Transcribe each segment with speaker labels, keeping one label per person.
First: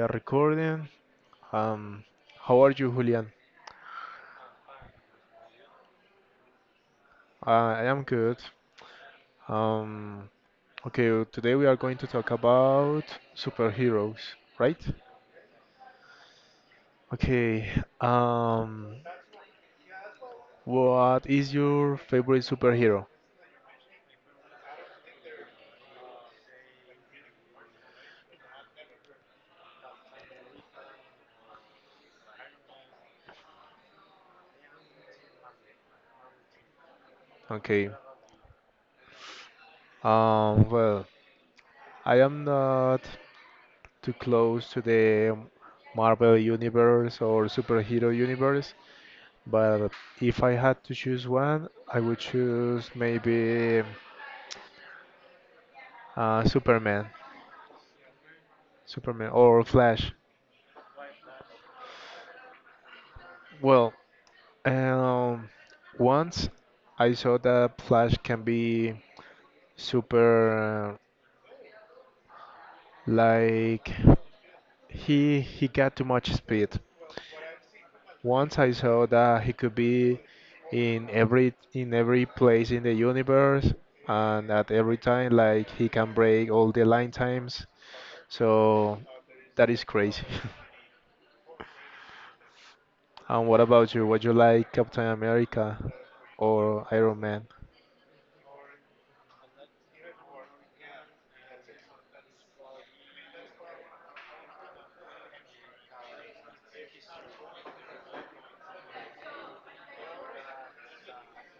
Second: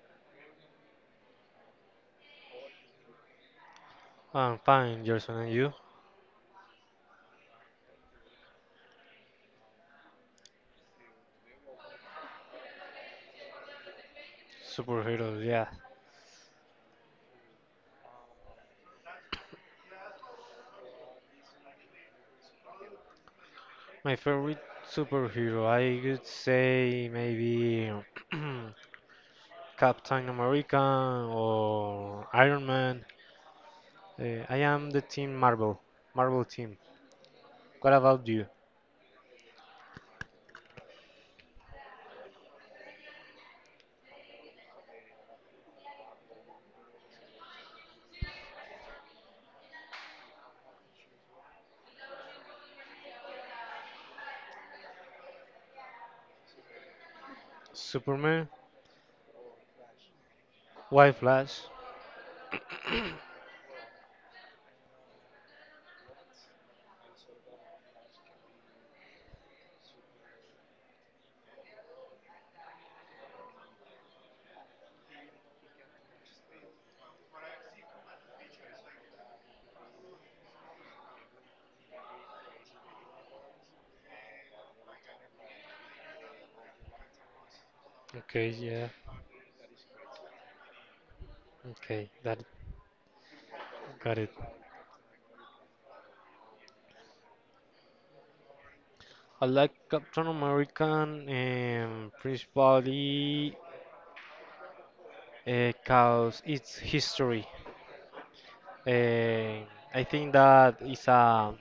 Speaker 1: are recording. Um, how are you, Julian?
Speaker 2: I'm fine, Gerson, and you?
Speaker 1: I am good. Um, okay, today we are going to talk about superheroes, right?
Speaker 2: Superheroes, yeah.
Speaker 1: Okay, um, what is your favorite superhero?
Speaker 2: My favorite superhero, I could say maybe Captain America or Iron Man. I am the team Marvel, Marvel team.
Speaker 1: Okay,
Speaker 2: What about you?
Speaker 1: well, I am not too close to the Marvel universe or superhero universe, but if I had to choose one, I would choose maybe. Superman,
Speaker 2: Superman?
Speaker 1: Superman or Flash.
Speaker 2: Why Flash?
Speaker 1: Well, um, once I saw that Flash can be super, like he got too much speed. Once I saw that he could be in every place in the universe and at every time, like he can break all the line times.
Speaker 2: Okay, yeah.
Speaker 1: So that is crazy.
Speaker 2: Okay, that
Speaker 1: And what about you?
Speaker 2: got
Speaker 1: Would
Speaker 2: it.
Speaker 1: you like Captain America or Iron Man?
Speaker 2: I like Captain America principally because it's history. Eh, I think that is a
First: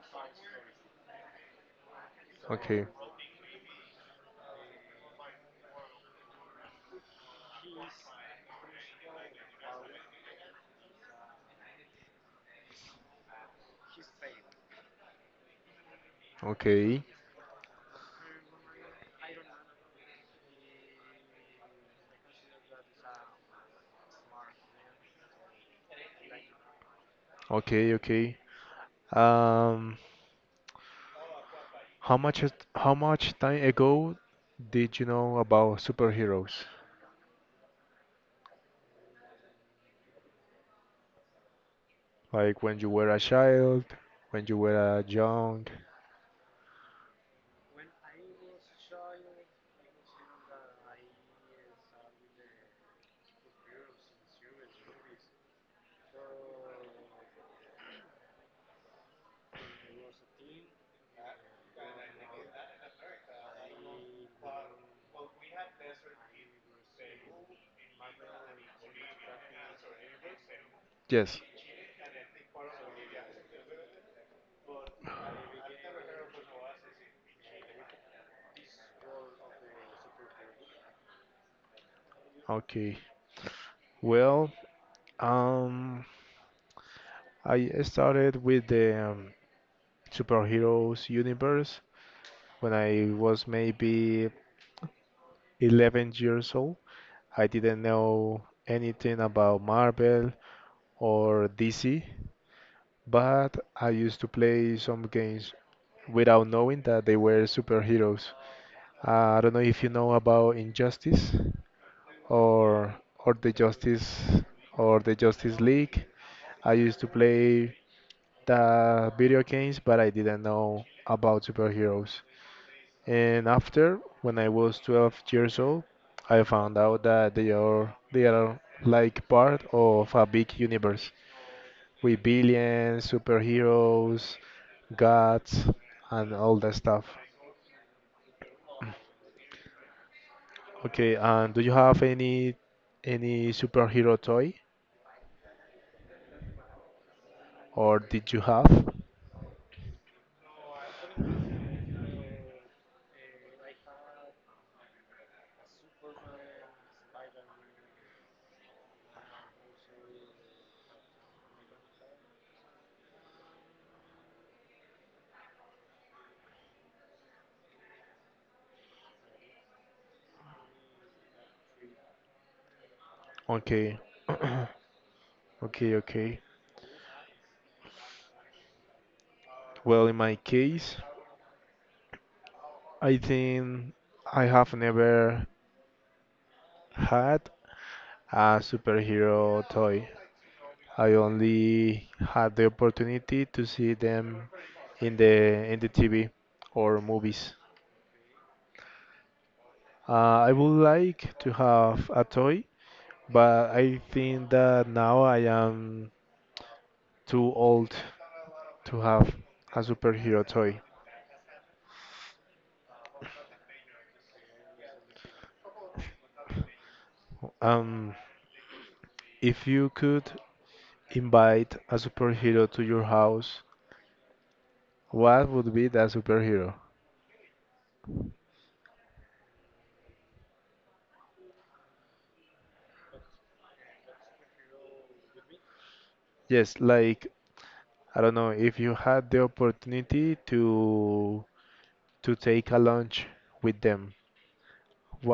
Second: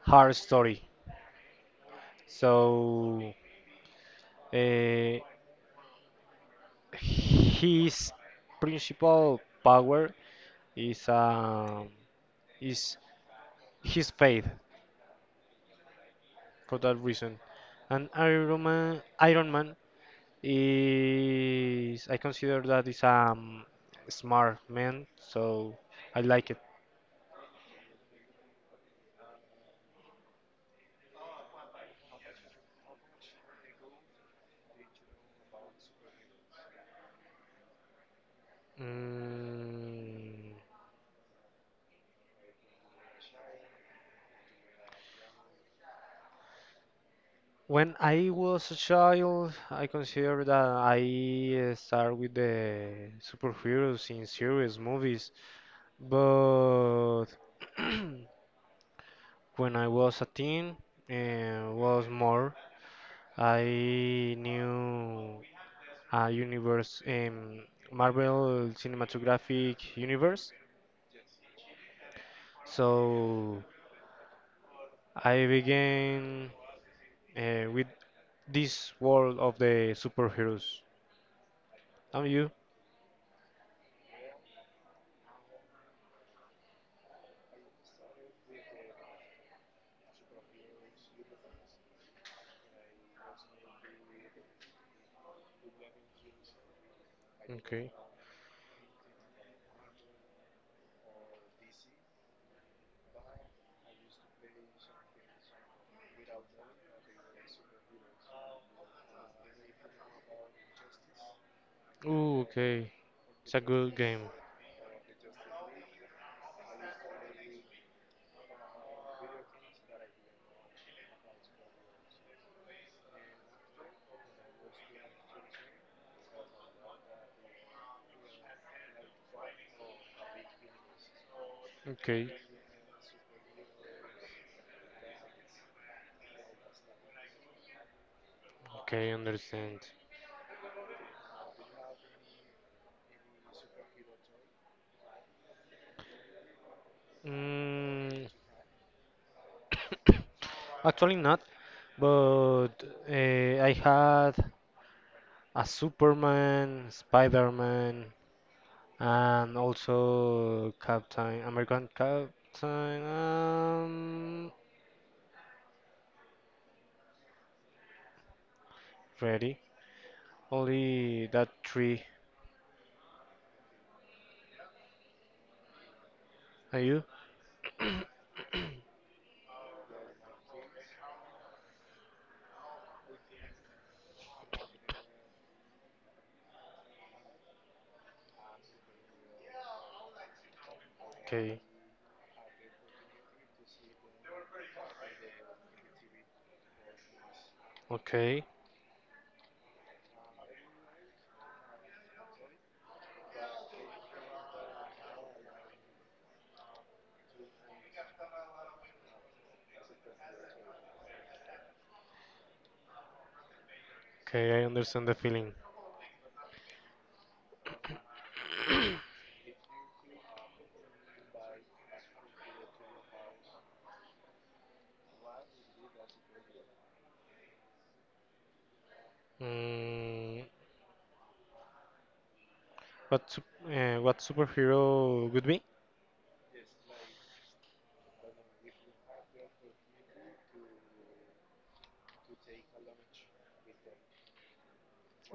Speaker 2: hard story.
Speaker 1: Okay,
Speaker 2: So uh, his principal power is um, is his faith for that
Speaker 1: okay,
Speaker 2: reason. And Iron Man is I consider that is a smart man, so I like it.
Speaker 1: okay, okay. Um, how much time ago did you know about superheroes?
Speaker 2: Mm,
Speaker 1: Like when you were a child, when you were a young?
Speaker 2: when I was a child, I consider that I start with the superheroes in series movies. But when I was a teen, was more. I knew a universe, Marvel Cinematographic Universe.
Speaker 1: Yes.
Speaker 2: So I began with this world of the superheroes. And you?
Speaker 1: Okay. Well, um, I started with the superheroes universe when I was maybe 11 years old. I didn't
Speaker 2: Okay.
Speaker 1: know anything about Marvel or DC, but I used to play some games without knowing that they were superheroes. I don't know if you know about Injustice
Speaker 2: Ooh, okay.
Speaker 1: or or
Speaker 2: It's a good game.
Speaker 1: The Justice League. I used to play the video games, but I didn't know about superheroes. And after, when I was 12 years old, I found out that they are like part of a big universe with
Speaker 2: Okay.
Speaker 1: billions, superheroes, gods, and all that stuff.
Speaker 2: Okay, understand.
Speaker 1: Okay, and do you have any superhero toy or
Speaker 2: Mm,
Speaker 1: did you have?
Speaker 2: actually not. But I had a Superman, Spider-Man, and also Captain American Captain. Um, ready? Only that three.
Speaker 1: Okay. Okay, okay.
Speaker 2: Are you?
Speaker 1: Well, in my case, I think I have never had a superhero toy. I
Speaker 2: Okay,
Speaker 1: only had the opportunity to see them in the TV or movies.
Speaker 2: okay,
Speaker 1: I would like to have a toy, but I think that now I am too old to have a superhero toy.
Speaker 2: okay. I understand the feeling.
Speaker 1: Um, if you could invite a superhero to your house, what would be that superhero?
Speaker 2: Mm, what superhero would be?
Speaker 1: Yes, like I don't know, if you had the opportunity to take a lunch with them,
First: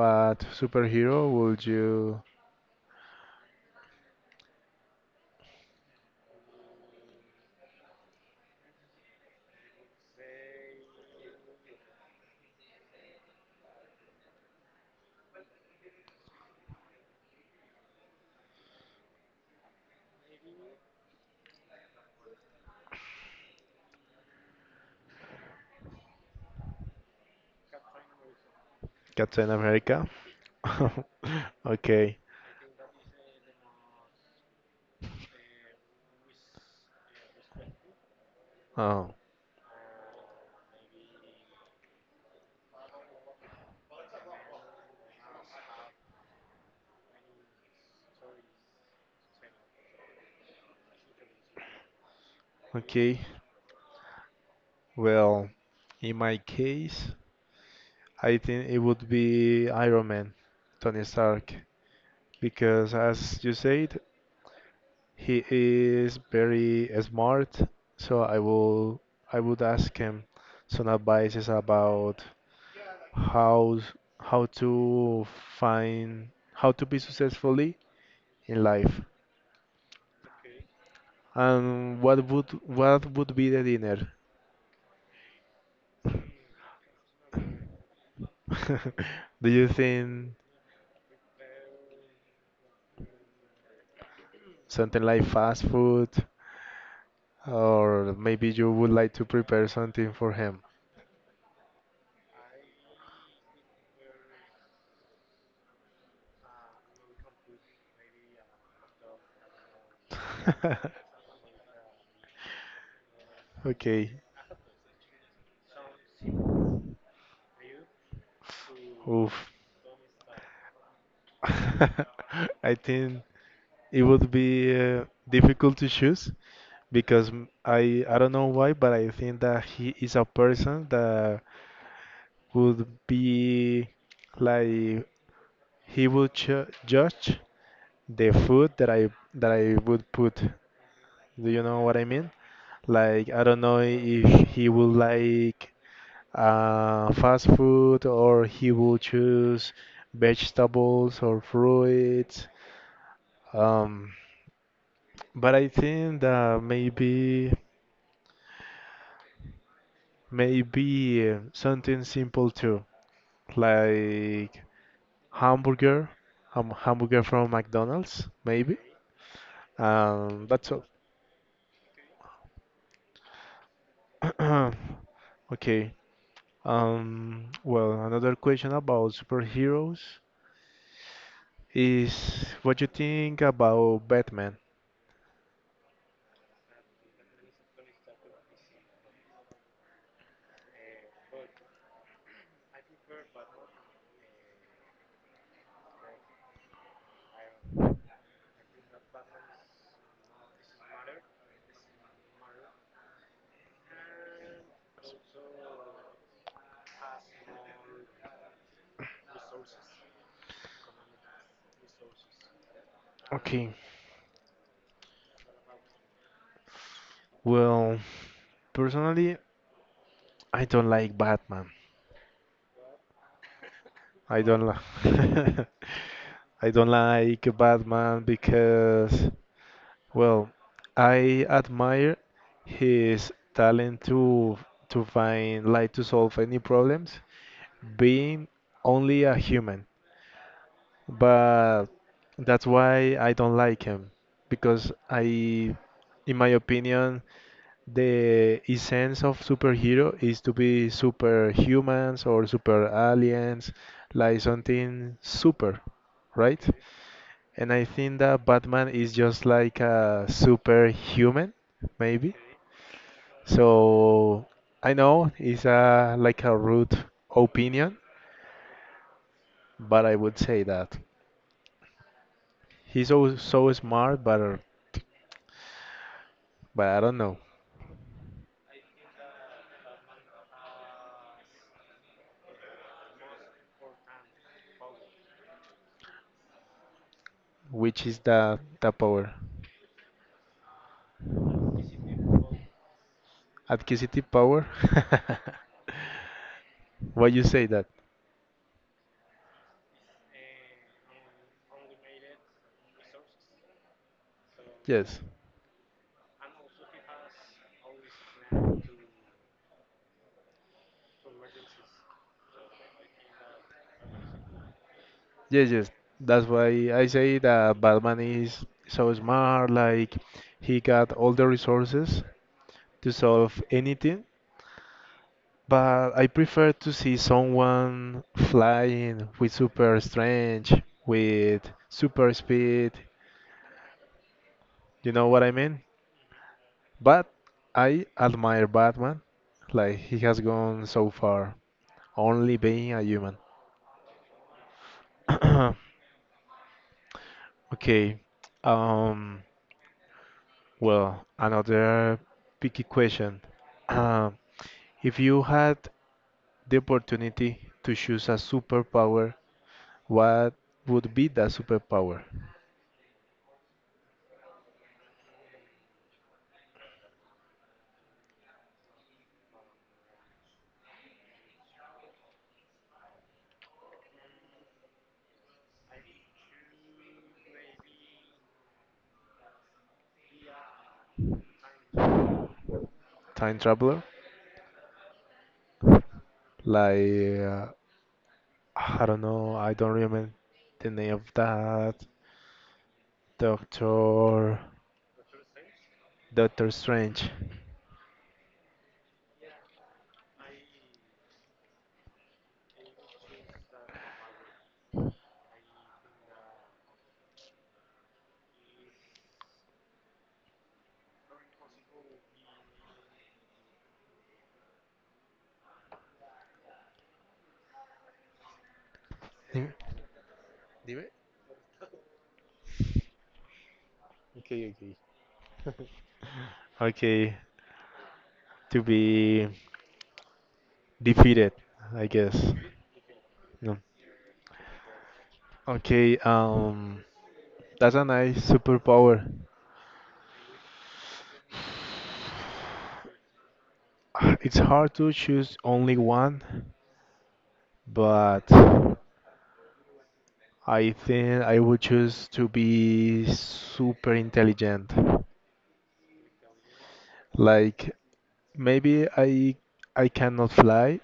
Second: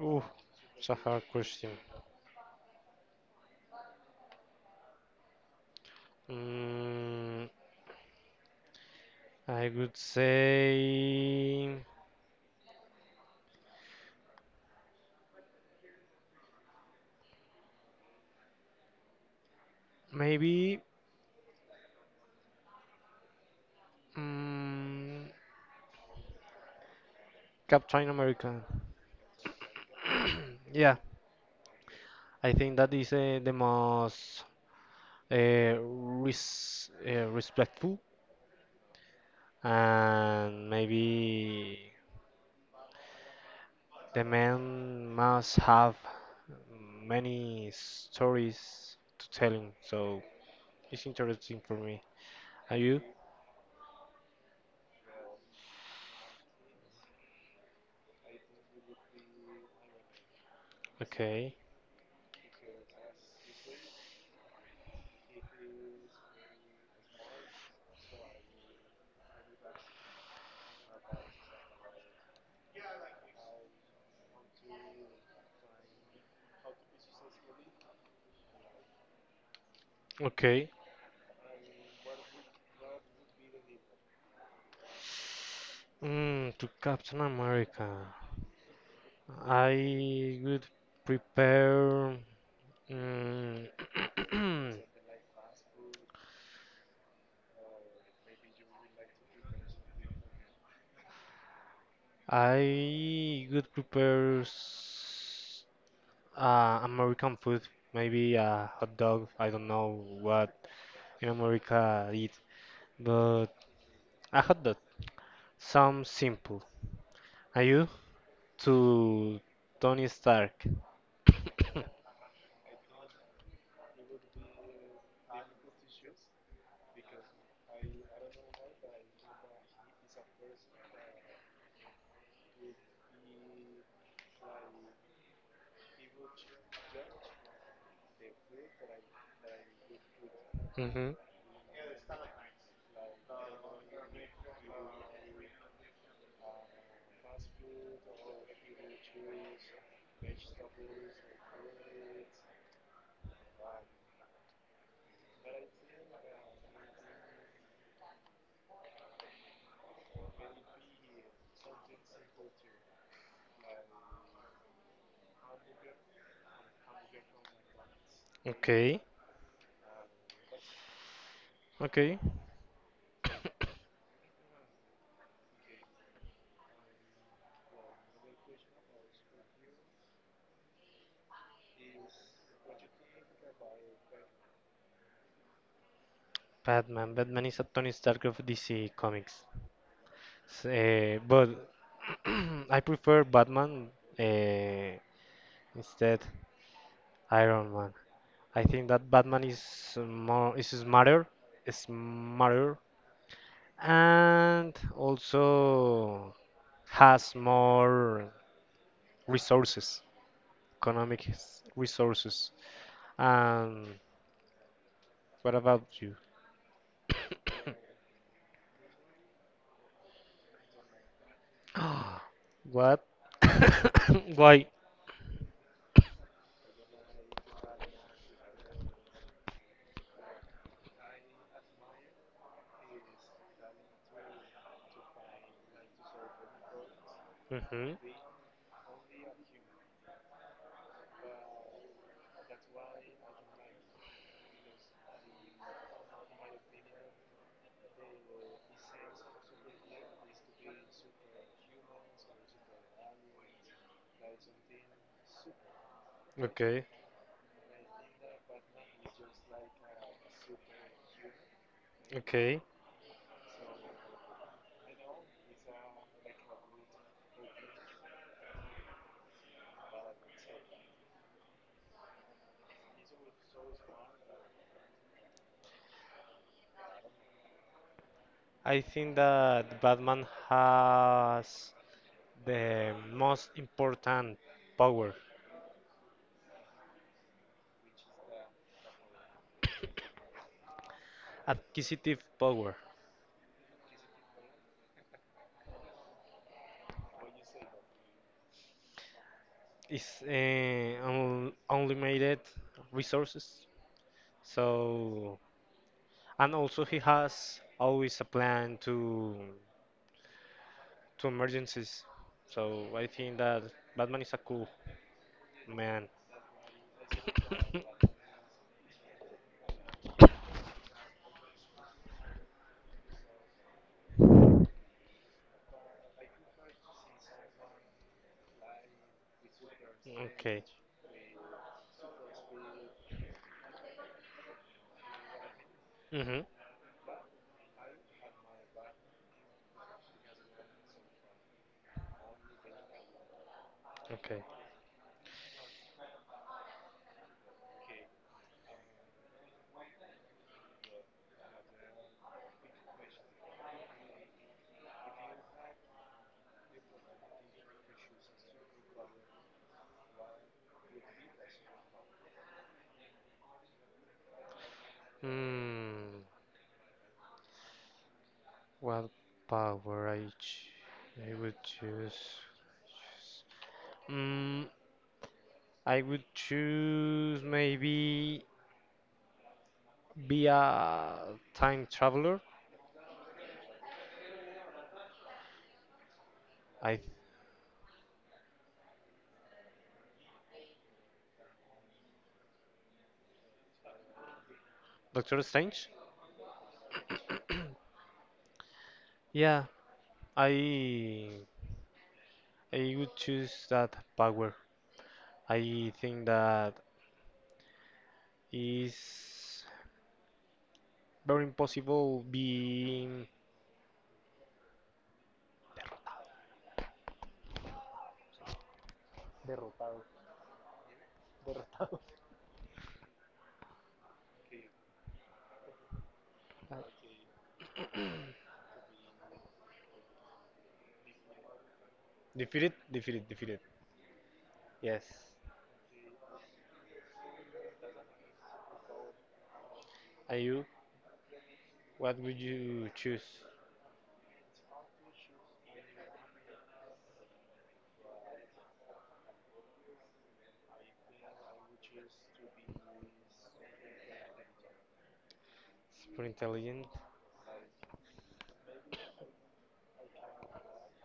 Speaker 2: Ooh, it's a hard
Speaker 1: superhero would
Speaker 2: question.
Speaker 1: you
Speaker 2: Mm, I would say maybe. Mm, Captain America.
Speaker 1: Captain America?
Speaker 2: Yeah,
Speaker 1: Okay.
Speaker 2: I think that is the most respectful,
Speaker 1: Oh,
Speaker 2: and maybe the man must have many stories to tell him. So it's interesting for me. Are you?
Speaker 1: okay. Well, in my case, I think it would be Iron Man, Tony
Speaker 2: Okay.
Speaker 1: Stark, because as you said, he is very smart, so I would ask him some advices about how how to find how to be successfully in life.
Speaker 2: Okay.
Speaker 1: And what would be the dinner?
Speaker 2: To Captain America,
Speaker 1: Do you think
Speaker 2: I would prepare. Mm,
Speaker 1: something like fast food, or maybe you would like to prepare something for him?
Speaker 2: I would prepare American food, maybe a hot dog. I don't know what in America eat, but
Speaker 1: Okay.
Speaker 2: a hot dog. Some simple. Are you
Speaker 1: Oof.
Speaker 2: to Tony Stark?
Speaker 1: I think it would be difficult to choose because I don't know why, but I think that he is a person that would be like he would judge the food that I would put.
Speaker 2: Hmm.
Speaker 1: Do you know what I mean? Like I don't know if he would like fast food or he will choose vegetables or fruits. Um, but I think that maybe something simple too, like hamburger, hamburger from McDonald's, maybe.
Speaker 2: Okay,
Speaker 1: That's all.
Speaker 2: okay.
Speaker 1: Okay. Well, another question about superheroes is what you think about Batman?
Speaker 2: Batman. Batman is a Tony Stark of DC Comics. But I prefer Batman. Uh, Instead, Iron Man. I think that Batman is smarter, and also has more resources, economic resources.
Speaker 1: Okay.
Speaker 2: And what about you?
Speaker 1: Well, personally, I don't like Batman.
Speaker 2: What?
Speaker 1: I don't
Speaker 2: Why?
Speaker 1: li- I don't like Batman because, well, I admire his talent to find light to solve any problems,
Speaker 2: Hmm.
Speaker 1: being only a human. But that's why I don't like him because I, in my opinion, the essence of superhero is to be superhumans or super aliens, like something super, right?
Speaker 2: Okay,
Speaker 1: And I think that Batman is just like a superhuman, maybe.
Speaker 2: okay.
Speaker 1: So I know it's a like a rude opinion, but I would say that he's so smart, but I don't know
Speaker 2: I think that Batman has the most important power,
Speaker 1: which is the power.
Speaker 2: acquisitive power.
Speaker 1: Acquisitive power. Why you say that?
Speaker 2: It's un unlimited resources.
Speaker 1: Yes,
Speaker 2: So, and also he has always a plan to emergencies. So I think that Batman is a cool
Speaker 1: yes, yes.
Speaker 2: man.
Speaker 1: That's why I say that Batman is so smart. Like he got all the resources to solve anything. But I prefer to see someone flying with super
Speaker 2: Okay.
Speaker 1: strength, with super speed. You know what I mean?
Speaker 2: Mhm.
Speaker 1: But I admire Batman, like he has gone so far, only being a human.
Speaker 2: Okay.
Speaker 1: Okay, um, well, another picky question. Uh, if you had the opportunity to choose a superpower, what would be that superpower?
Speaker 2: Hmm. What power I would choose? Mm, I would choose maybe be a time traveler.
Speaker 1: Time traveler?
Speaker 2: I
Speaker 1: Like, I don't know, I don't remember the name of that. Doctor,
Speaker 2: Doctor Strange.
Speaker 1: Doctor Strange.
Speaker 2: Yeah, I I would choose that power. I think that is very impossible being
Speaker 1: Dime. Dime. Okay, okay. Okay, to be defeated, I guess.
Speaker 2: defeated, defeated, defeated.
Speaker 1: No.
Speaker 2: Yes.
Speaker 1: Okay, that's a nice superpower.
Speaker 2: Are you? What would you choose?
Speaker 1: It's hard to choose only one, but I think I would choose to be super intelligent.
Speaker 2: Super intelligent.
Speaker 1: Like maybe I cannot fly,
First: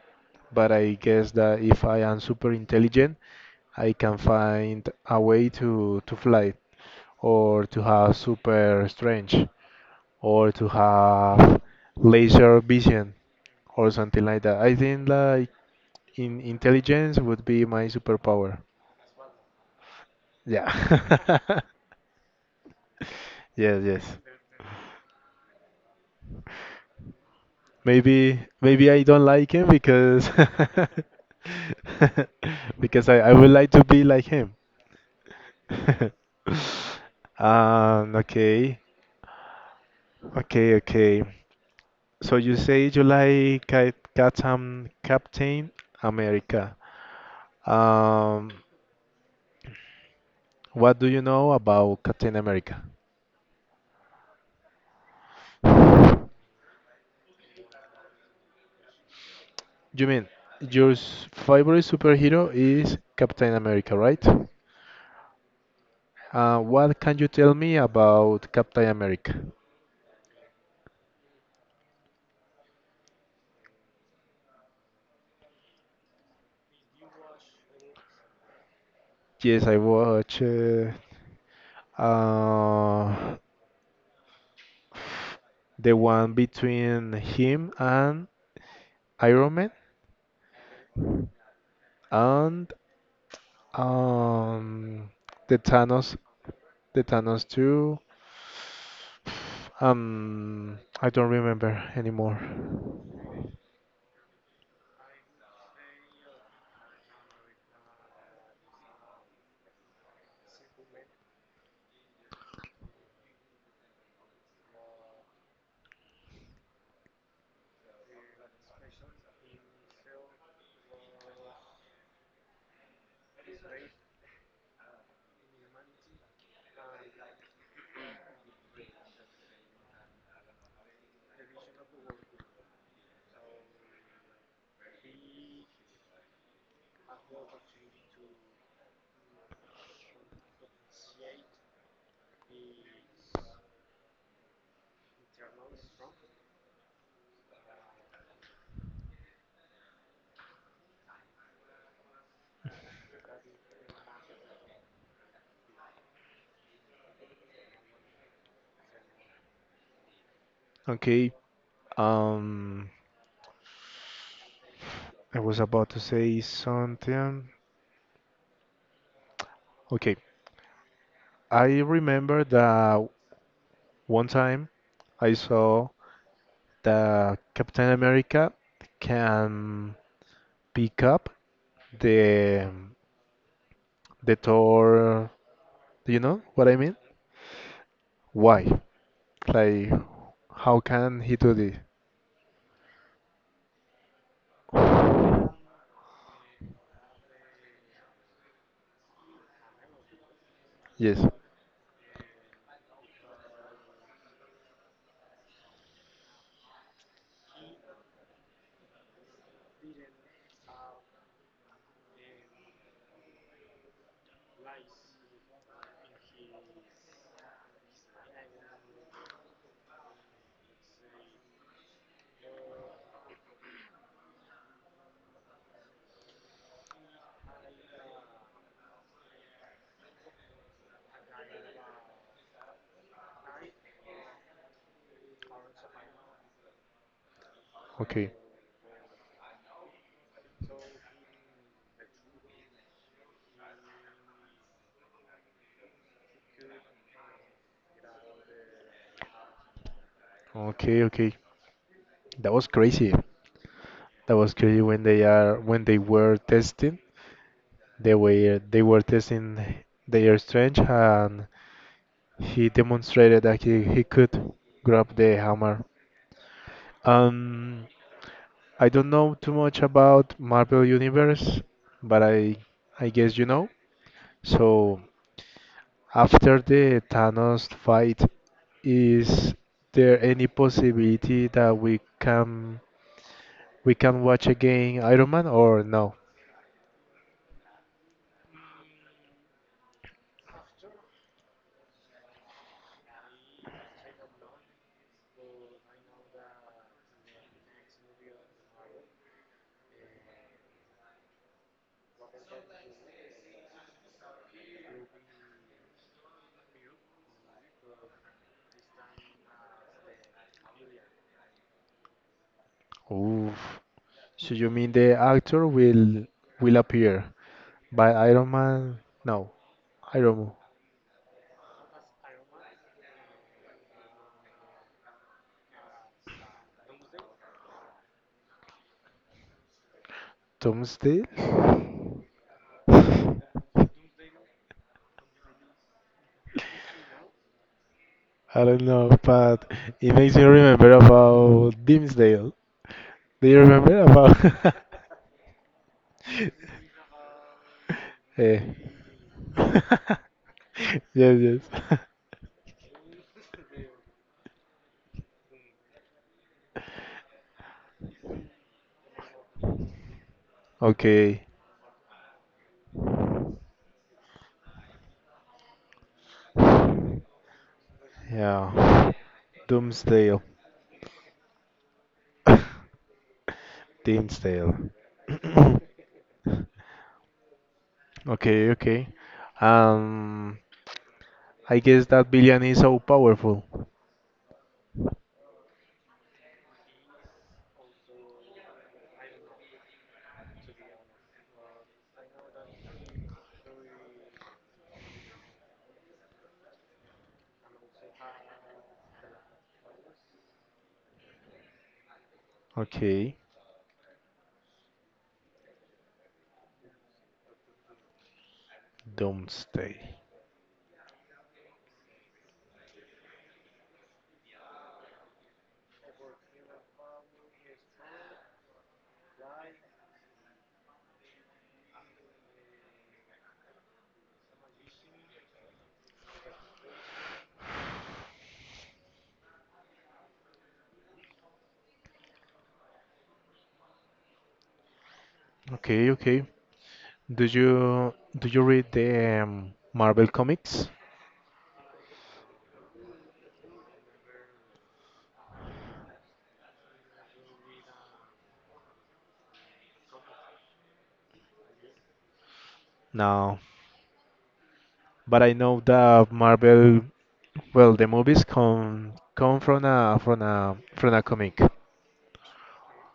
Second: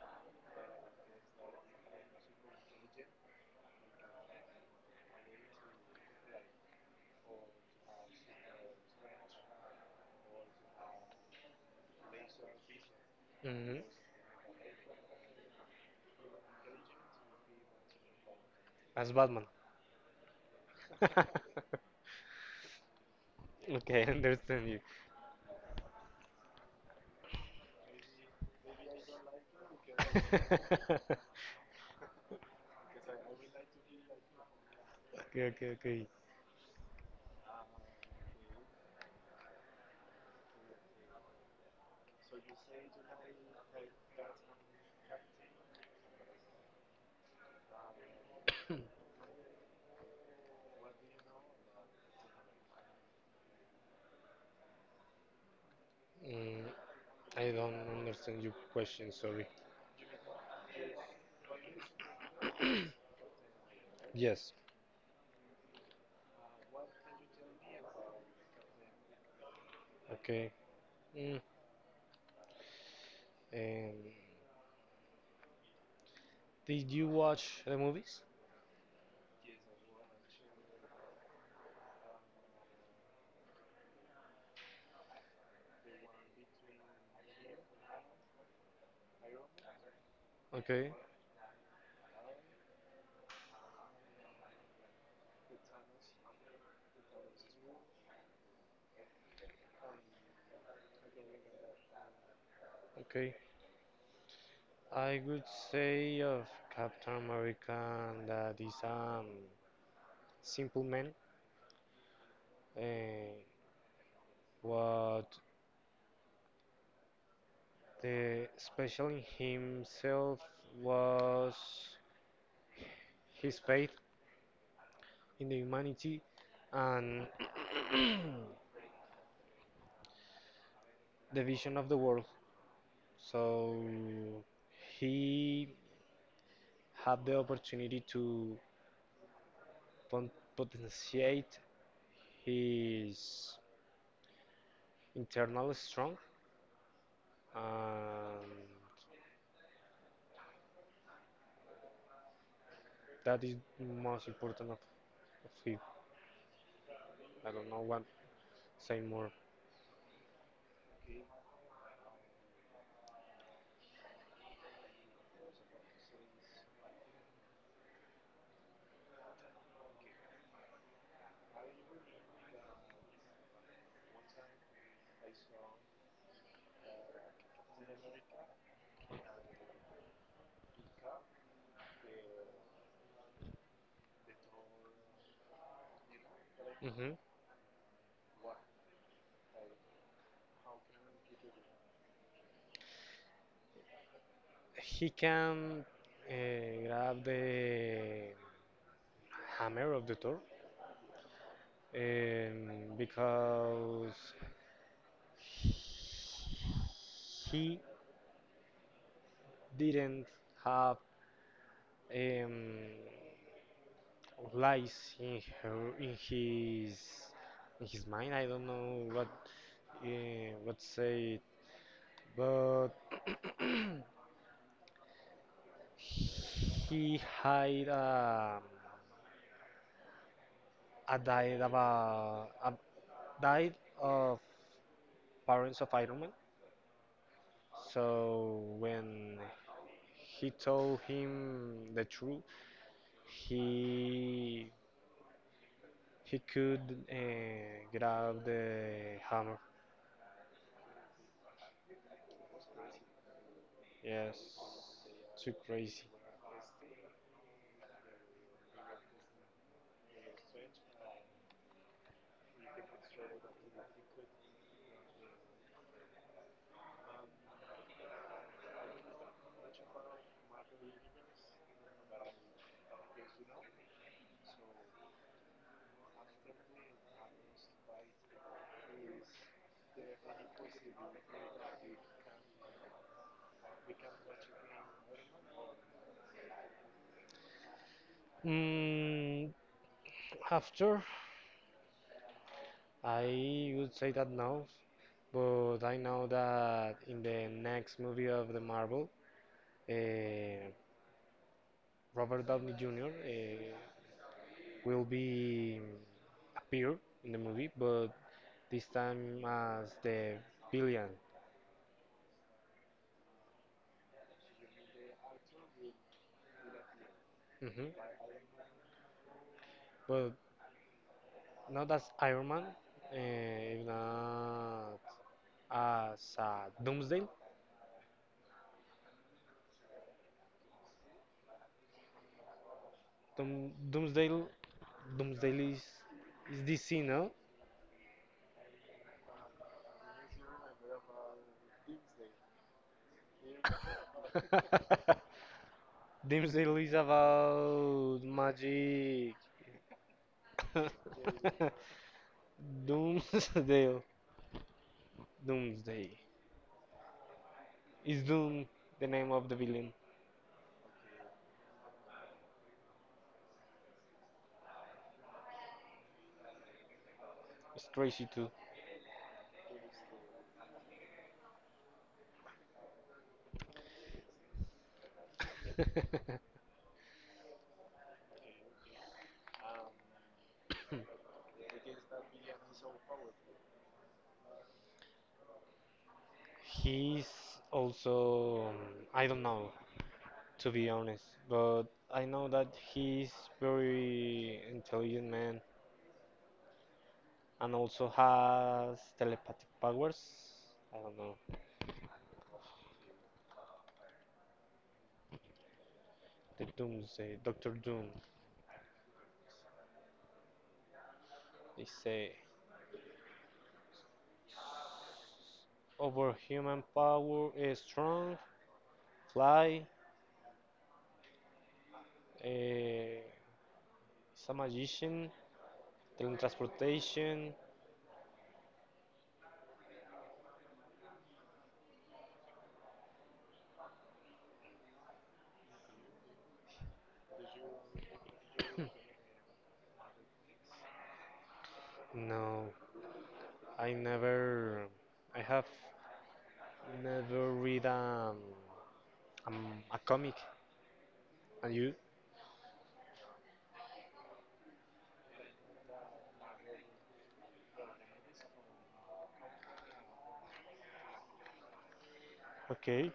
Speaker 1: but I guess that if I am super intelligent, I can find a way to fly or to have super strength or to have laser vision
Speaker 2: Hmm.
Speaker 1: or something like that. I think like in intelligence would be my superpower.
Speaker 2: As Batman.
Speaker 1: Yeah. Yes,
Speaker 2: Okay,
Speaker 1: yes.
Speaker 2: I understand you.
Speaker 1: Maybe I don't like him because because I would like to be like him.
Speaker 2: Okay, okay, okay.
Speaker 1: Okay. Okay, okay. So you say you like Captain America. Um, what do you know about Captain America?
Speaker 2: Mm, I don't understand your question, sorry.
Speaker 1: You mean your favorite superhero is Captain America, right?
Speaker 2: Yes.
Speaker 1: What can you tell me about Captain America?
Speaker 2: Okay. Mm, um, Did you watch the movies?
Speaker 1: Yes, I watch uh, the one between him and Iron Man
Speaker 2: Okay,
Speaker 1: and um, the Thanos. The Thanos 2. I don't remember anymore.
Speaker 2: okay. I would say of Captain America that is simple man. Uh, what the special in himself was his faith in the humanity and the vision of the world. So he had the opportunity to pon- potentiate his internally strong, and that is most important of him. I don't know what say more.
Speaker 1: Okay. Um, I was about to say something. Okay. I remember that one time I saw that Captain America can pick up the the Thor. Do you know what I mean?
Speaker 2: hmm
Speaker 1: Why? Like, how can he do this?
Speaker 2: He can grab the hammer of the Thor
Speaker 1: Yes.
Speaker 2: because he didn't have um, lies in his mind. I don't know what say but he had a diet about a diet of parents of Iron Man.
Speaker 1: Okay.
Speaker 2: So when he told him the truth, he he could grab the hammer.
Speaker 1: Okay, okay. That was crazy.
Speaker 2: Yes,
Speaker 1: That was crazy when they
Speaker 2: too
Speaker 1: are when they
Speaker 2: crazy.
Speaker 1: were testing. They were testing their strength and he demonstrated that he could grab the hammer. Um I don't know too much about Marvel Universe, but I guess you know. So after the Thanos fight, is there any possibility that we can watch again Iron Man or no?
Speaker 2: Mm, after, I would say that no, but I know that in the next movie of the Marvel, uh, Robert Downey Jr. Will be appear in the movie, but this time as the villain.
Speaker 1: Oof. So you mean the actor will appear,
Speaker 2: hmm
Speaker 1: by Iron Man? No,
Speaker 2: But
Speaker 1: Iron Man.
Speaker 2: not as Iron Man, uh, not as Doomsday.
Speaker 1: Tom Steele?
Speaker 2: Doom, Doomsday, Doomsday is DC, no?
Speaker 1: I don't know, but it makes me remember about Dimsdale. Do you remember about?
Speaker 2: Doomsday is about
Speaker 1: Eh.
Speaker 2: magic.
Speaker 1: Yes, yes.
Speaker 2: Doomsday, Doomsday. Is Doom the name of the villain?
Speaker 1: Okay.
Speaker 2: It's crazy too.
Speaker 1: Yeah. Doomsdale. Dimsdale. Okay, okay. Um. I guess that villain is so powerful.
Speaker 2: He's also I don't know to be honest, but I know that he's very intelligent man and also has telepathic powers. I don't know.
Speaker 1: Okay,
Speaker 2: The Doomsday, Doctor Doom,
Speaker 1: don't stay.
Speaker 2: they say overhuman power is strong, fly, is a magician, teletransportation.
Speaker 1: Okay, okay. Do you read the Marvel comics?
Speaker 2: No, I never, I have never read a comic. And you?
Speaker 1: No, but I know that Marvel, well, the movies come from a comic.
Speaker 2: Okay.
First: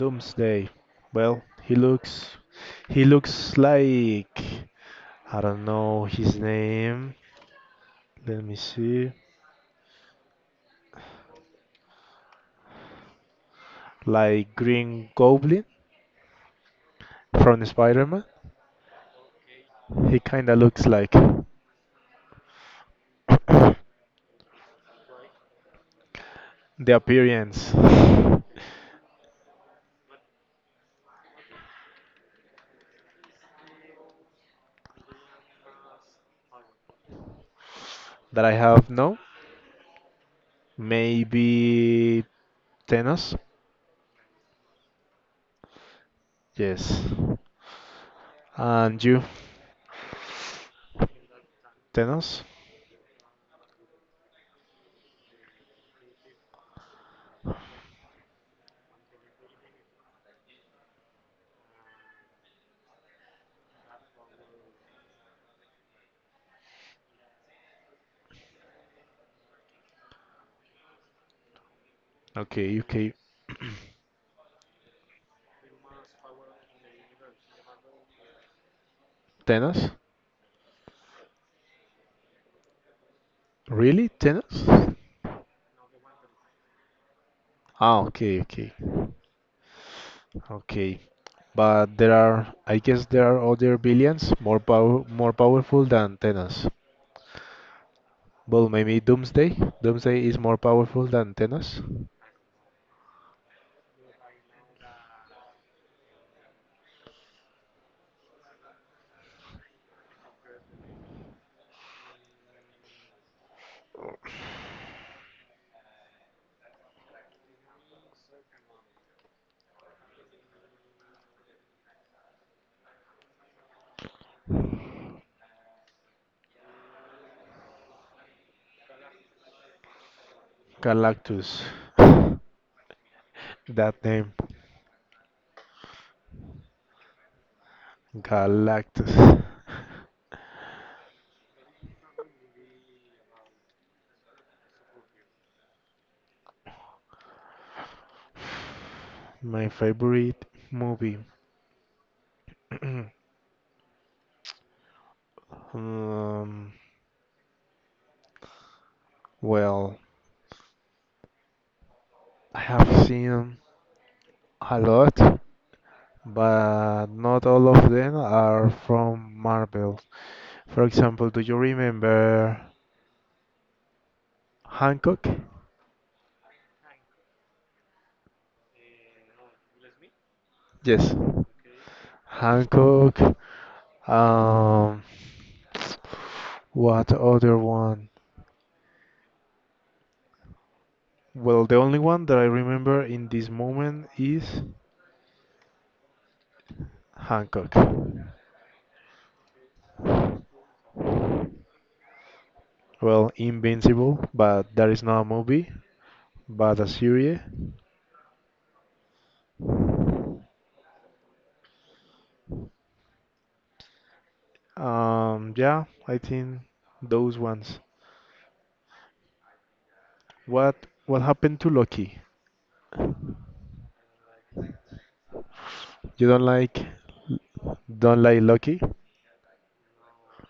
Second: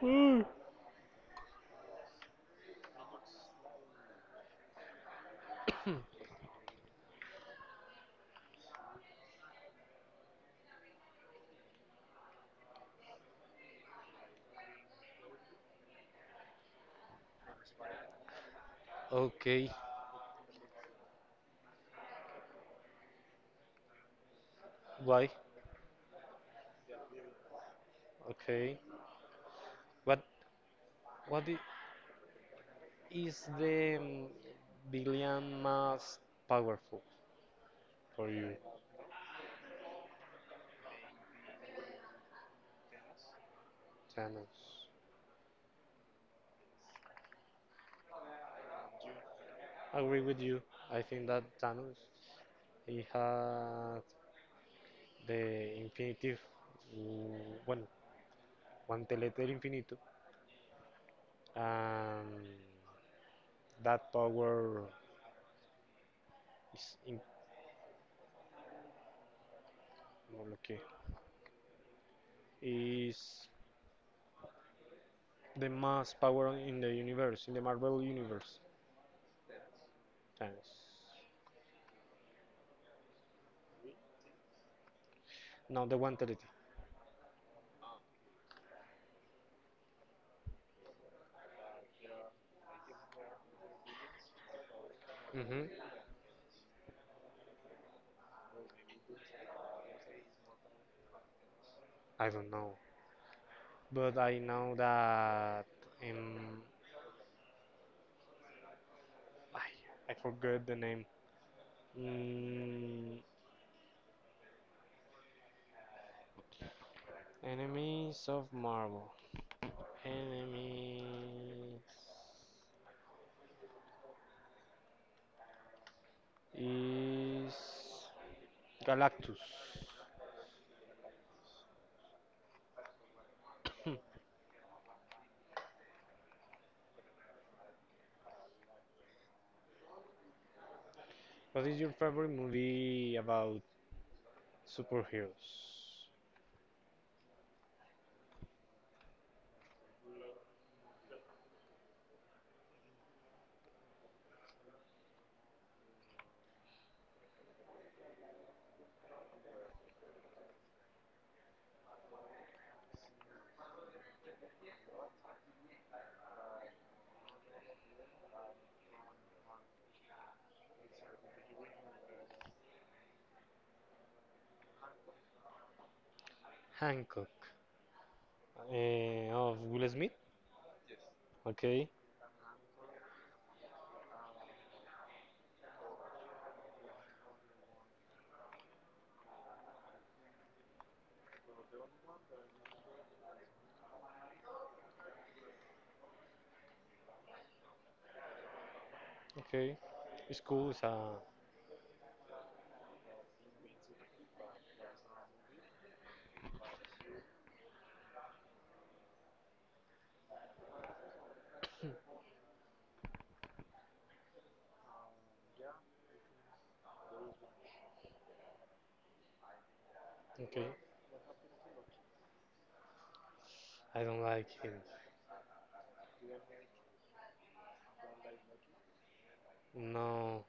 Speaker 2: Hmm.
Speaker 1: Well, he looks like I don't know his name. Let me see. Like Green Goblin from Spider-Man.
Speaker 2: Okay.
Speaker 1: He kinda looks like.
Speaker 2: Why?
Speaker 1: The appearance
Speaker 2: Okay. What? What is the billion most powerful for
Speaker 1: that
Speaker 2: you,
Speaker 1: I have now, maybe tennis.
Speaker 2: Thanos?
Speaker 1: Yes. And you,
Speaker 2: I agree with you. I think that Thanos
Speaker 1: tennis?
Speaker 2: he had the infinitive, bueno, guantelete del infinito. Um, that power is Marvel, okay.
Speaker 1: Okay, okay.
Speaker 2: Is the most power in the universe, in the Marvel universe.
Speaker 1: Tennis?
Speaker 2: Thanks.
Speaker 1: Really, tennis?
Speaker 2: Not the one entity.
Speaker 1: Ah, okay, okay, okay. But there are, I guess, there are other villains more powerful
Speaker 2: hmm
Speaker 1: than tennis. Well, maybe Doomsday. Doomsday is more powerful than tennis.
Speaker 2: I don't know. But I know that. Um, I forgot the name. Mm, enemies of Marvel. Enemies is Galactus.
Speaker 1: Galactus. That name, Galactus.
Speaker 2: What is your favorite movie about superheroes?
Speaker 1: My favorite movie. um, well, I have seen a lot, but not all of them are from Marvel. For example, do you remember Hancock?
Speaker 2: Hancock. Of Will Smith?
Speaker 1: Yes,
Speaker 2: Okay,
Speaker 1: Hancock. Um, what other one? Well, the only one that I remember in this moment is Hancock.
Speaker 2: okay. It's cool, it's
Speaker 1: Well, Invincible, but that is not a movie, but a series. Yeah, I think those ones.
Speaker 2: okay.
Speaker 1: What what happened to Loki?
Speaker 2: I don't like him.
Speaker 1: You don't like Loki?
Speaker 2: No.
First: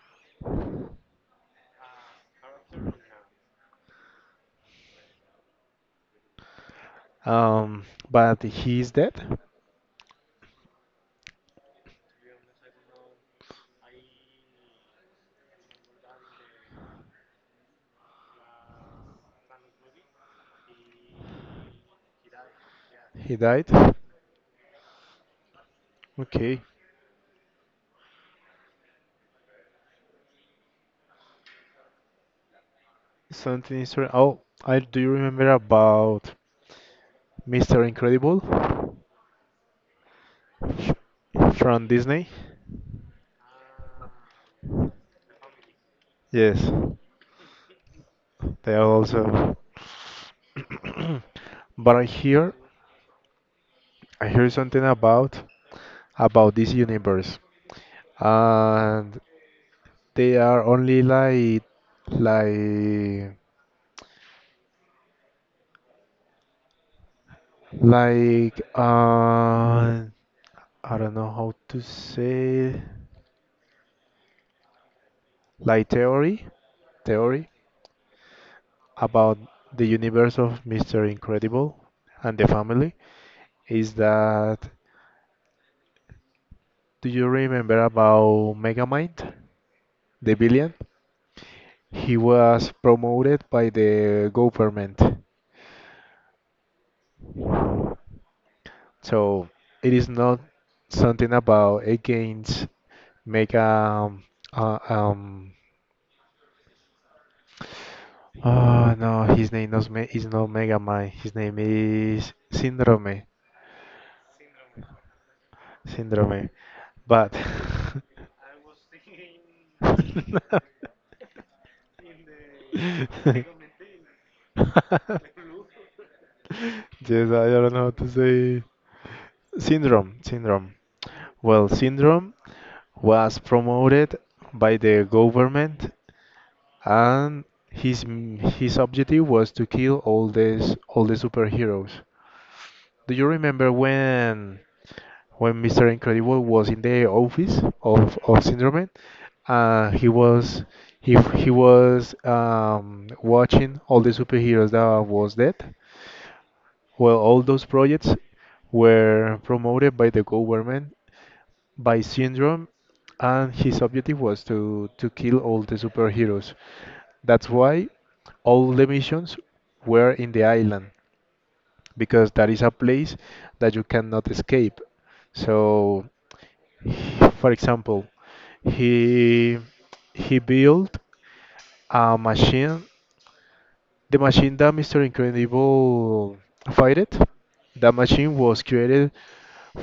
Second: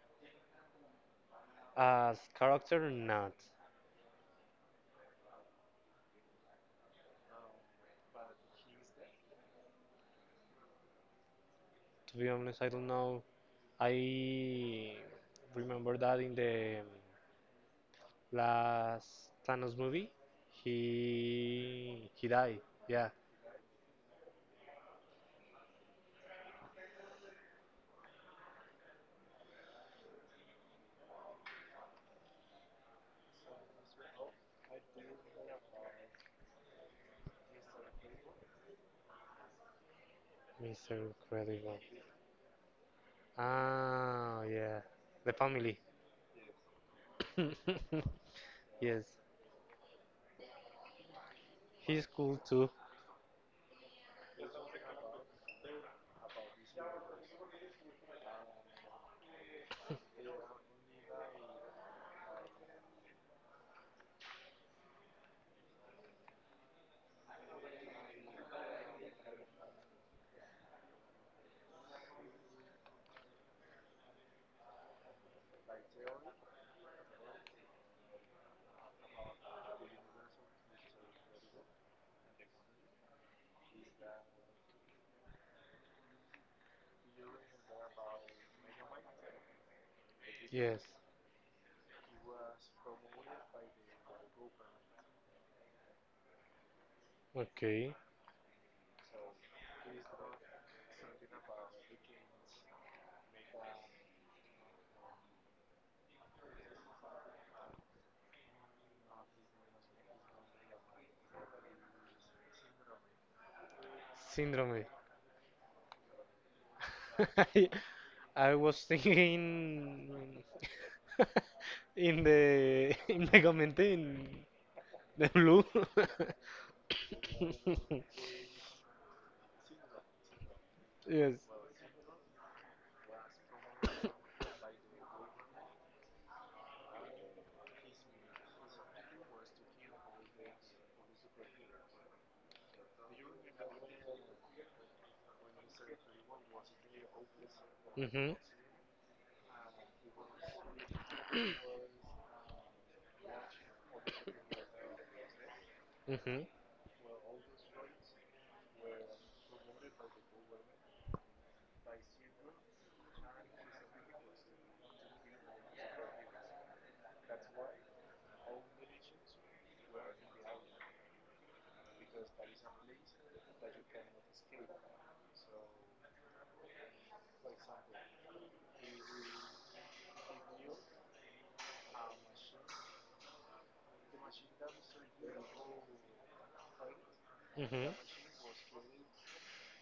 Speaker 2: As character, not.
Speaker 1: Um, but he's dead.
Speaker 2: To be honest, I don't know. I remember that in the last Thanos movie, he died. Yeah,
Speaker 1: He died. Okay, something is wrong. Oh, I do you remember about Mr. Incredible
Speaker 2: Mr. Incredible.
Speaker 1: from Disney?
Speaker 2: Ah, yeah. The family.
Speaker 1: Yes. They are
Speaker 2: Yes,
Speaker 1: also. But I
Speaker 2: he's cool
Speaker 1: hear
Speaker 2: too.
Speaker 1: I hear something about this universe, and they are only like like uh I don't know how to say, like theory about the universe of Mr. Incredible and the family. Is that — do you remember about Megamind, the villain?
Speaker 2: Yes.
Speaker 1: He was promoted by the government.
Speaker 2: Okay.
Speaker 1: So it is not something about against make uh, um oh, no, his name is me is not Mega, his name is Syndrome
Speaker 2: Syndrome.
Speaker 1: Syndrome but
Speaker 2: I was thinking in the in the comment in the blue.
Speaker 1: yes, I don't know how to say Syndrome.
Speaker 2: Yes.
Speaker 1: Well, syndrome was promoted by the government, and his his objective was to kill all the superheroes. Do you remember when Mr. Incredible was in the office of
Speaker 2: Mhm.
Speaker 1: of Syndrome? Uh, he was he was watching all the superheroes that was dead.
Speaker 2: Mhm.
Speaker 1: Well, all those projects were promoted by the government by Syndrome, and his objective was to kill all the superheroes. That's why all the missions were in the island, because that is a place that you cannot escape. So, for example, he he built a machine, the machine that Mr. Incredible fighted. That
Speaker 2: Mhm.
Speaker 1: machine was created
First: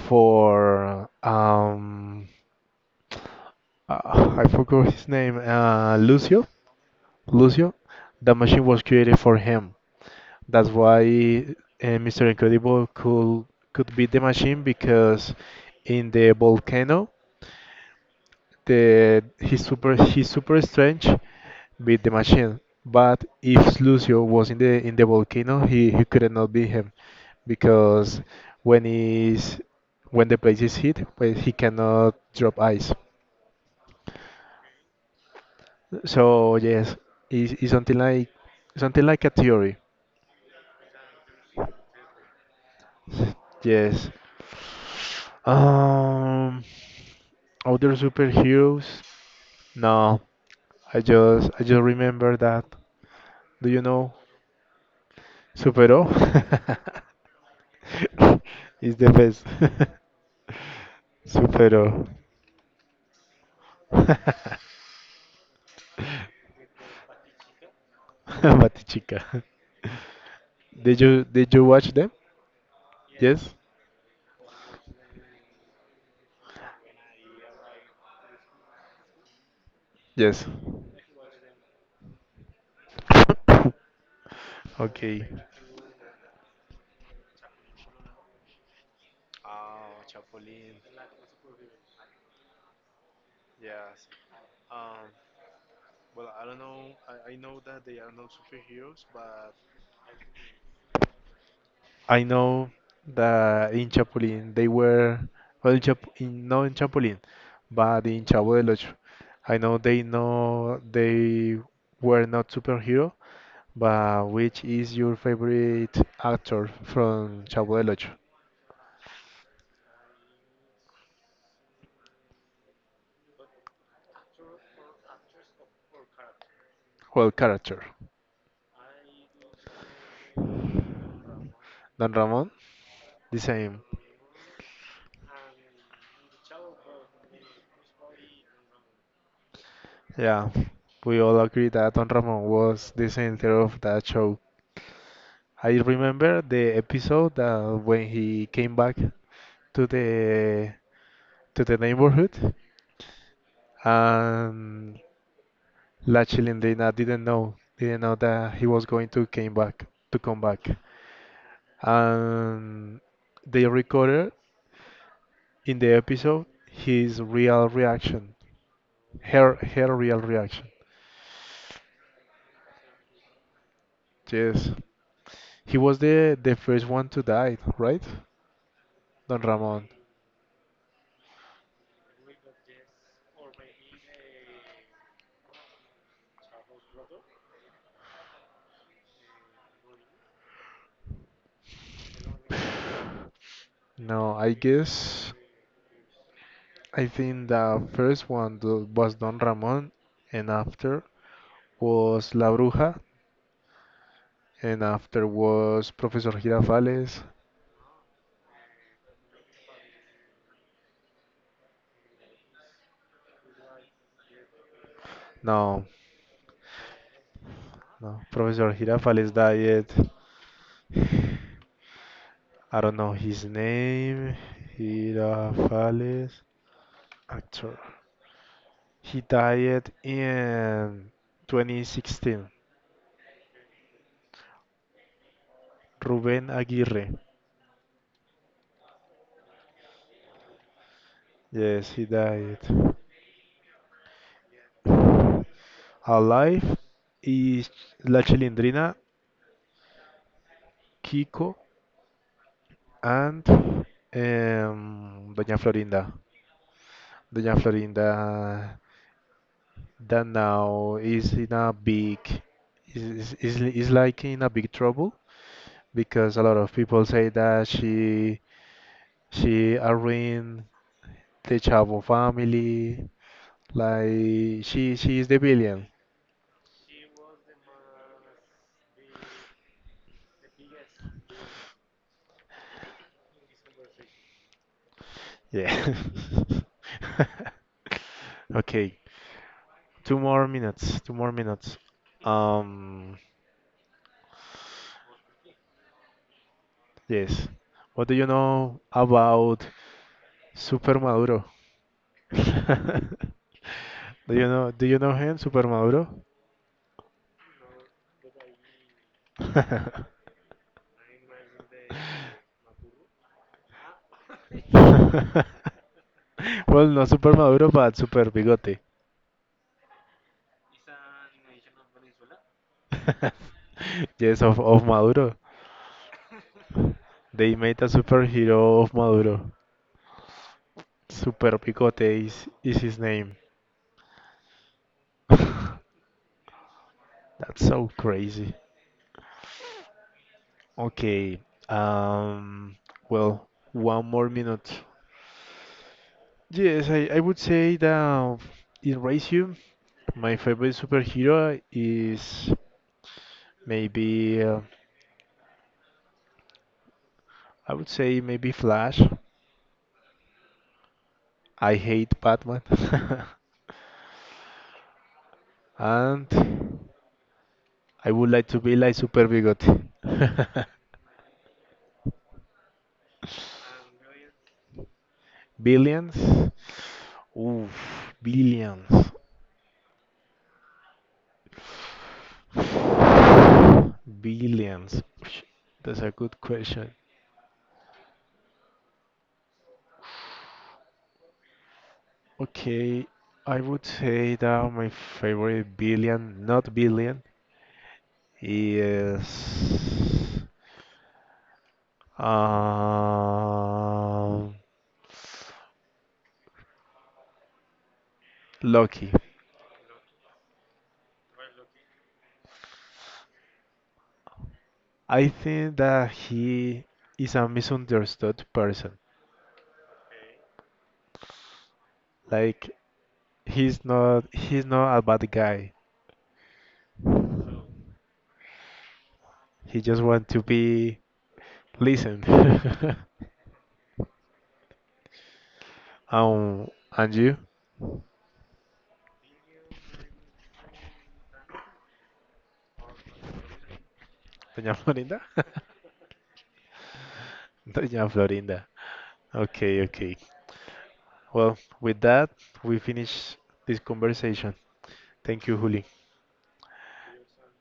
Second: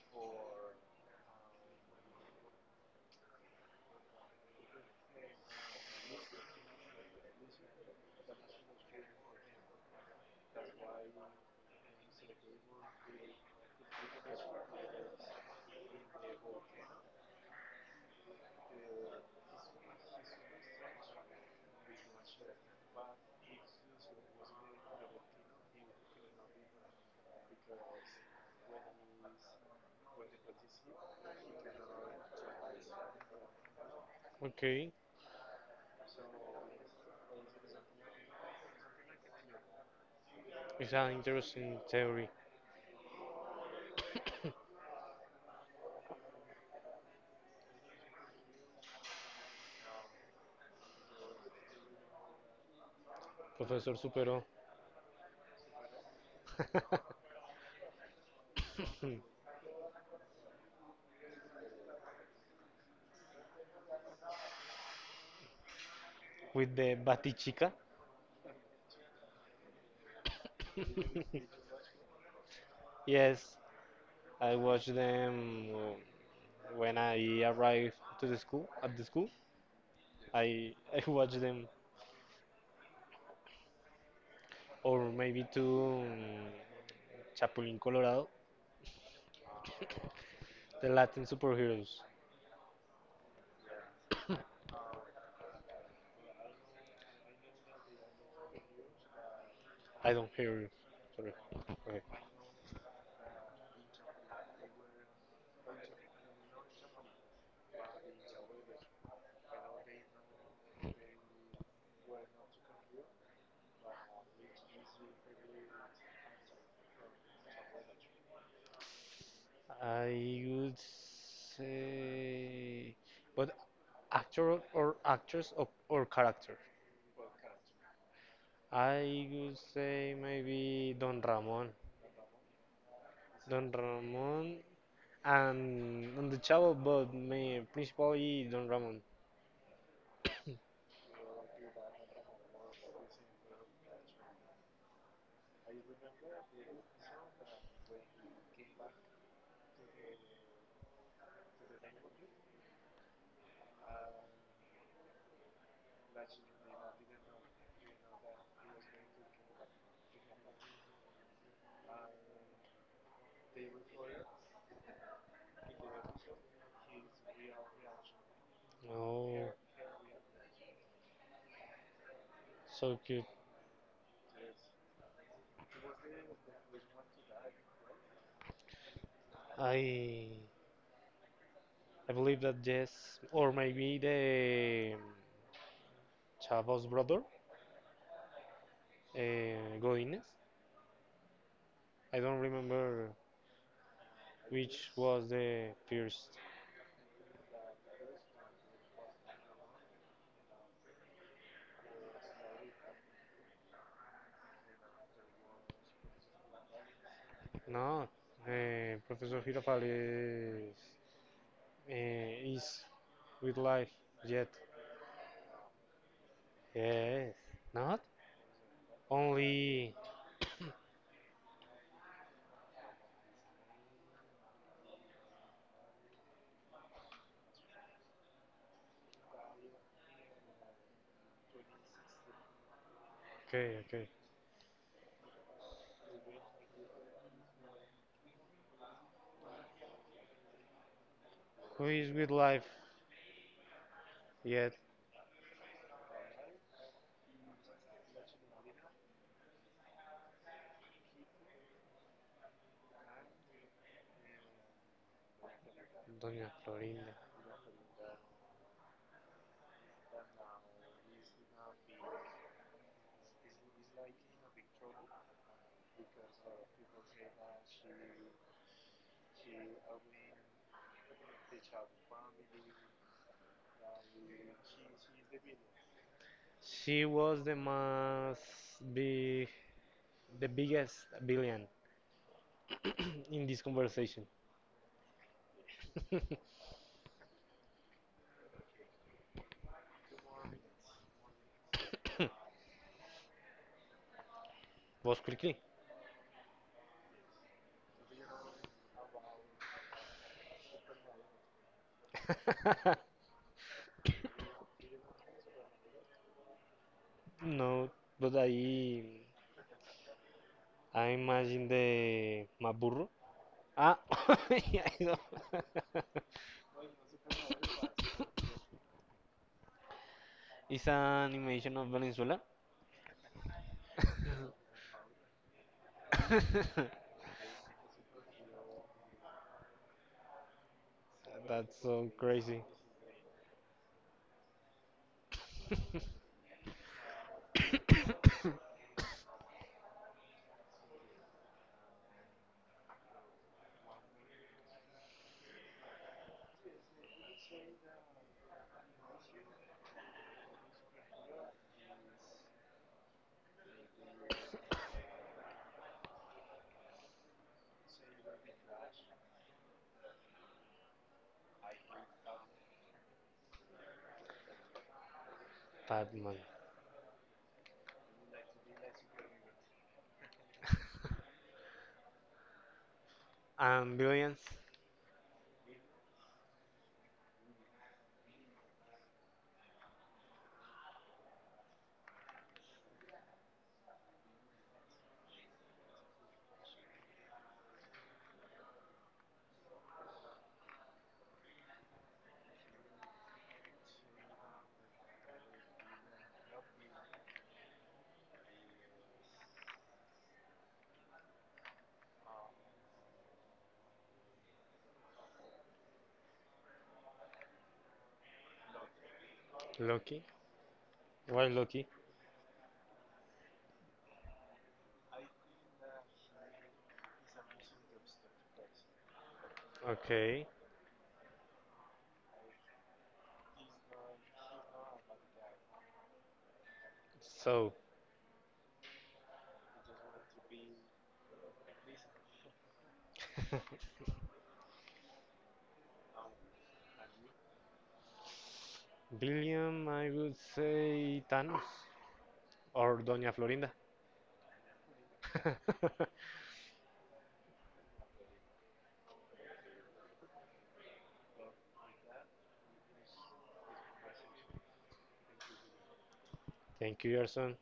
Speaker 1: for I forgot his name, Lucio. Lucio, the machine was created for him. That's why Mr. Incredible could beat the machine because in the volcano, the his super strange beat the machine. But if Lucio was in the volcano, he could not beat him because when is when the place is hit, well, he cannot drop ice.
Speaker 2: Okay.
Speaker 1: So yes, it's something like a theory.
Speaker 2: It's an interesting theory.
Speaker 1: Yes. Um, Other superheroes? No, I just remember that. Do you
Speaker 2: Professor
Speaker 1: know
Speaker 2: Supero
Speaker 1: Superó? Is the
Speaker 2: hmm,
Speaker 1: best. Superó.
Speaker 2: with the Batichica.
Speaker 1: Mati chica. Did you did you watch them? Yes?
Speaker 2: Yes, I watched them when I arrived to the school at the school.
Speaker 1: Yes.
Speaker 2: I I watched them or
Speaker 1: Okay.
Speaker 2: maybe two Chapulín Colorado,
Speaker 1: Oh, Chapulín.
Speaker 2: the Latin superheroes.
Speaker 1: Yes. Um, well, I don't know. I know that they are not superheroes, but
Speaker 2: I don't hear you. Sorry. Okay.
Speaker 1: I know that in Chapulín they were, well, in Chap in no in Chapulín, but in Chavo del Ocho. I know they were not superhero, but which is your favorite actor from Chavo del Ocho?
Speaker 2: I would say, but actor or actress or character.
Speaker 1: Well, character.
Speaker 2: I would say maybe Don Ramon.
Speaker 1: Don Ramon? The
Speaker 2: Don
Speaker 1: same.
Speaker 2: Ramon and on the Chavo, but me principally Don Ramon.
Speaker 1: Yeah, we all agree that Don Ramon was the center of that show. I remember the episode when he came back to the neighborhood, and La Chilindrina didn't know that he was going to came back to come back. And they recorded in the episode his real reaction,
Speaker 2: Oh,
Speaker 1: her real reaction.
Speaker 2: so cute.
Speaker 1: Yes. He was the first one to die, right? Don Ramon.
Speaker 2: I I believe that yes, or maybe the Chavo's brother, Godinez. I don't remember
Speaker 1: No,
Speaker 2: which was the first.
Speaker 1: I think the first one was Don Ramon, and after was La Bruja, and after was Professor Girafales.
Speaker 2: No, Professor Girafal is with life yet.
Speaker 1: No,
Speaker 2: Yes, not
Speaker 1: no, Professor Girafales died.
Speaker 2: only.
Speaker 1: I don't know his name. Girafales, actor. He died in 2016.
Speaker 2: Okay, okay.
Speaker 1: Ruben Aguirre.
Speaker 2: Who
Speaker 1: Yes, he
Speaker 2: is with
Speaker 1: died.
Speaker 2: life yet?
Speaker 1: Alive is La Chilindrina, Kiko, and Doña Florinda.
Speaker 2: Doña Florinda.
Speaker 1: Doña Florinda that now is in a big is like in a big trouble because a lot of people say that she arruined the Chavo family. Like she is the villain.
Speaker 2: She was big, the biggest villain in this conversation.
Speaker 1: Yeah. Okay. Two more minutes. Two more minutes. Um,
Speaker 2: Was quickly.
Speaker 1: yes. What do you know about Super Maduro? Do you know? Do you know him, Super Maduro?
Speaker 2: No, but I I imagine the Maburro. Ah, I know.
Speaker 1: Well, not Super Maduro, but Super Bigote.
Speaker 2: It's an animation of Venezuela.
Speaker 1: Yes, of Maduro. They made a superhero of Maduro. Super
Speaker 2: That's so
Speaker 1: Bigote is,
Speaker 2: crazy.
Speaker 1: is his name. That's so crazy. Okay. Um, well, one more minute. Yes, I would say that in Ratio, my favorite superhero is maybe, I would say maybe Flash. I hate Batman. And
Speaker 2: Batman.
Speaker 1: I would like to be like Super Bigote.
Speaker 2: And billions.
Speaker 1: Billions? Oof, billions. Billions. Psh, that's a good question. Okay, I would say that my favorite billion, not billion, is um, Loki.
Speaker 2: Lucky. Why lucky?
Speaker 1: I think that he is a misunderstood person.
Speaker 2: Okay.
Speaker 1: Like he's not a bad guy.
Speaker 2: So,
Speaker 1: He just wants to be listened. um, and you,
Speaker 2: billion, I would say Thanos or Doña Florinda.
Speaker 1: Doña Florinda? Doña Florinda. Okay, okay. Well, with that, we finish this conversation. Thank you, Juli.
Speaker 2: Thank you, Yerson.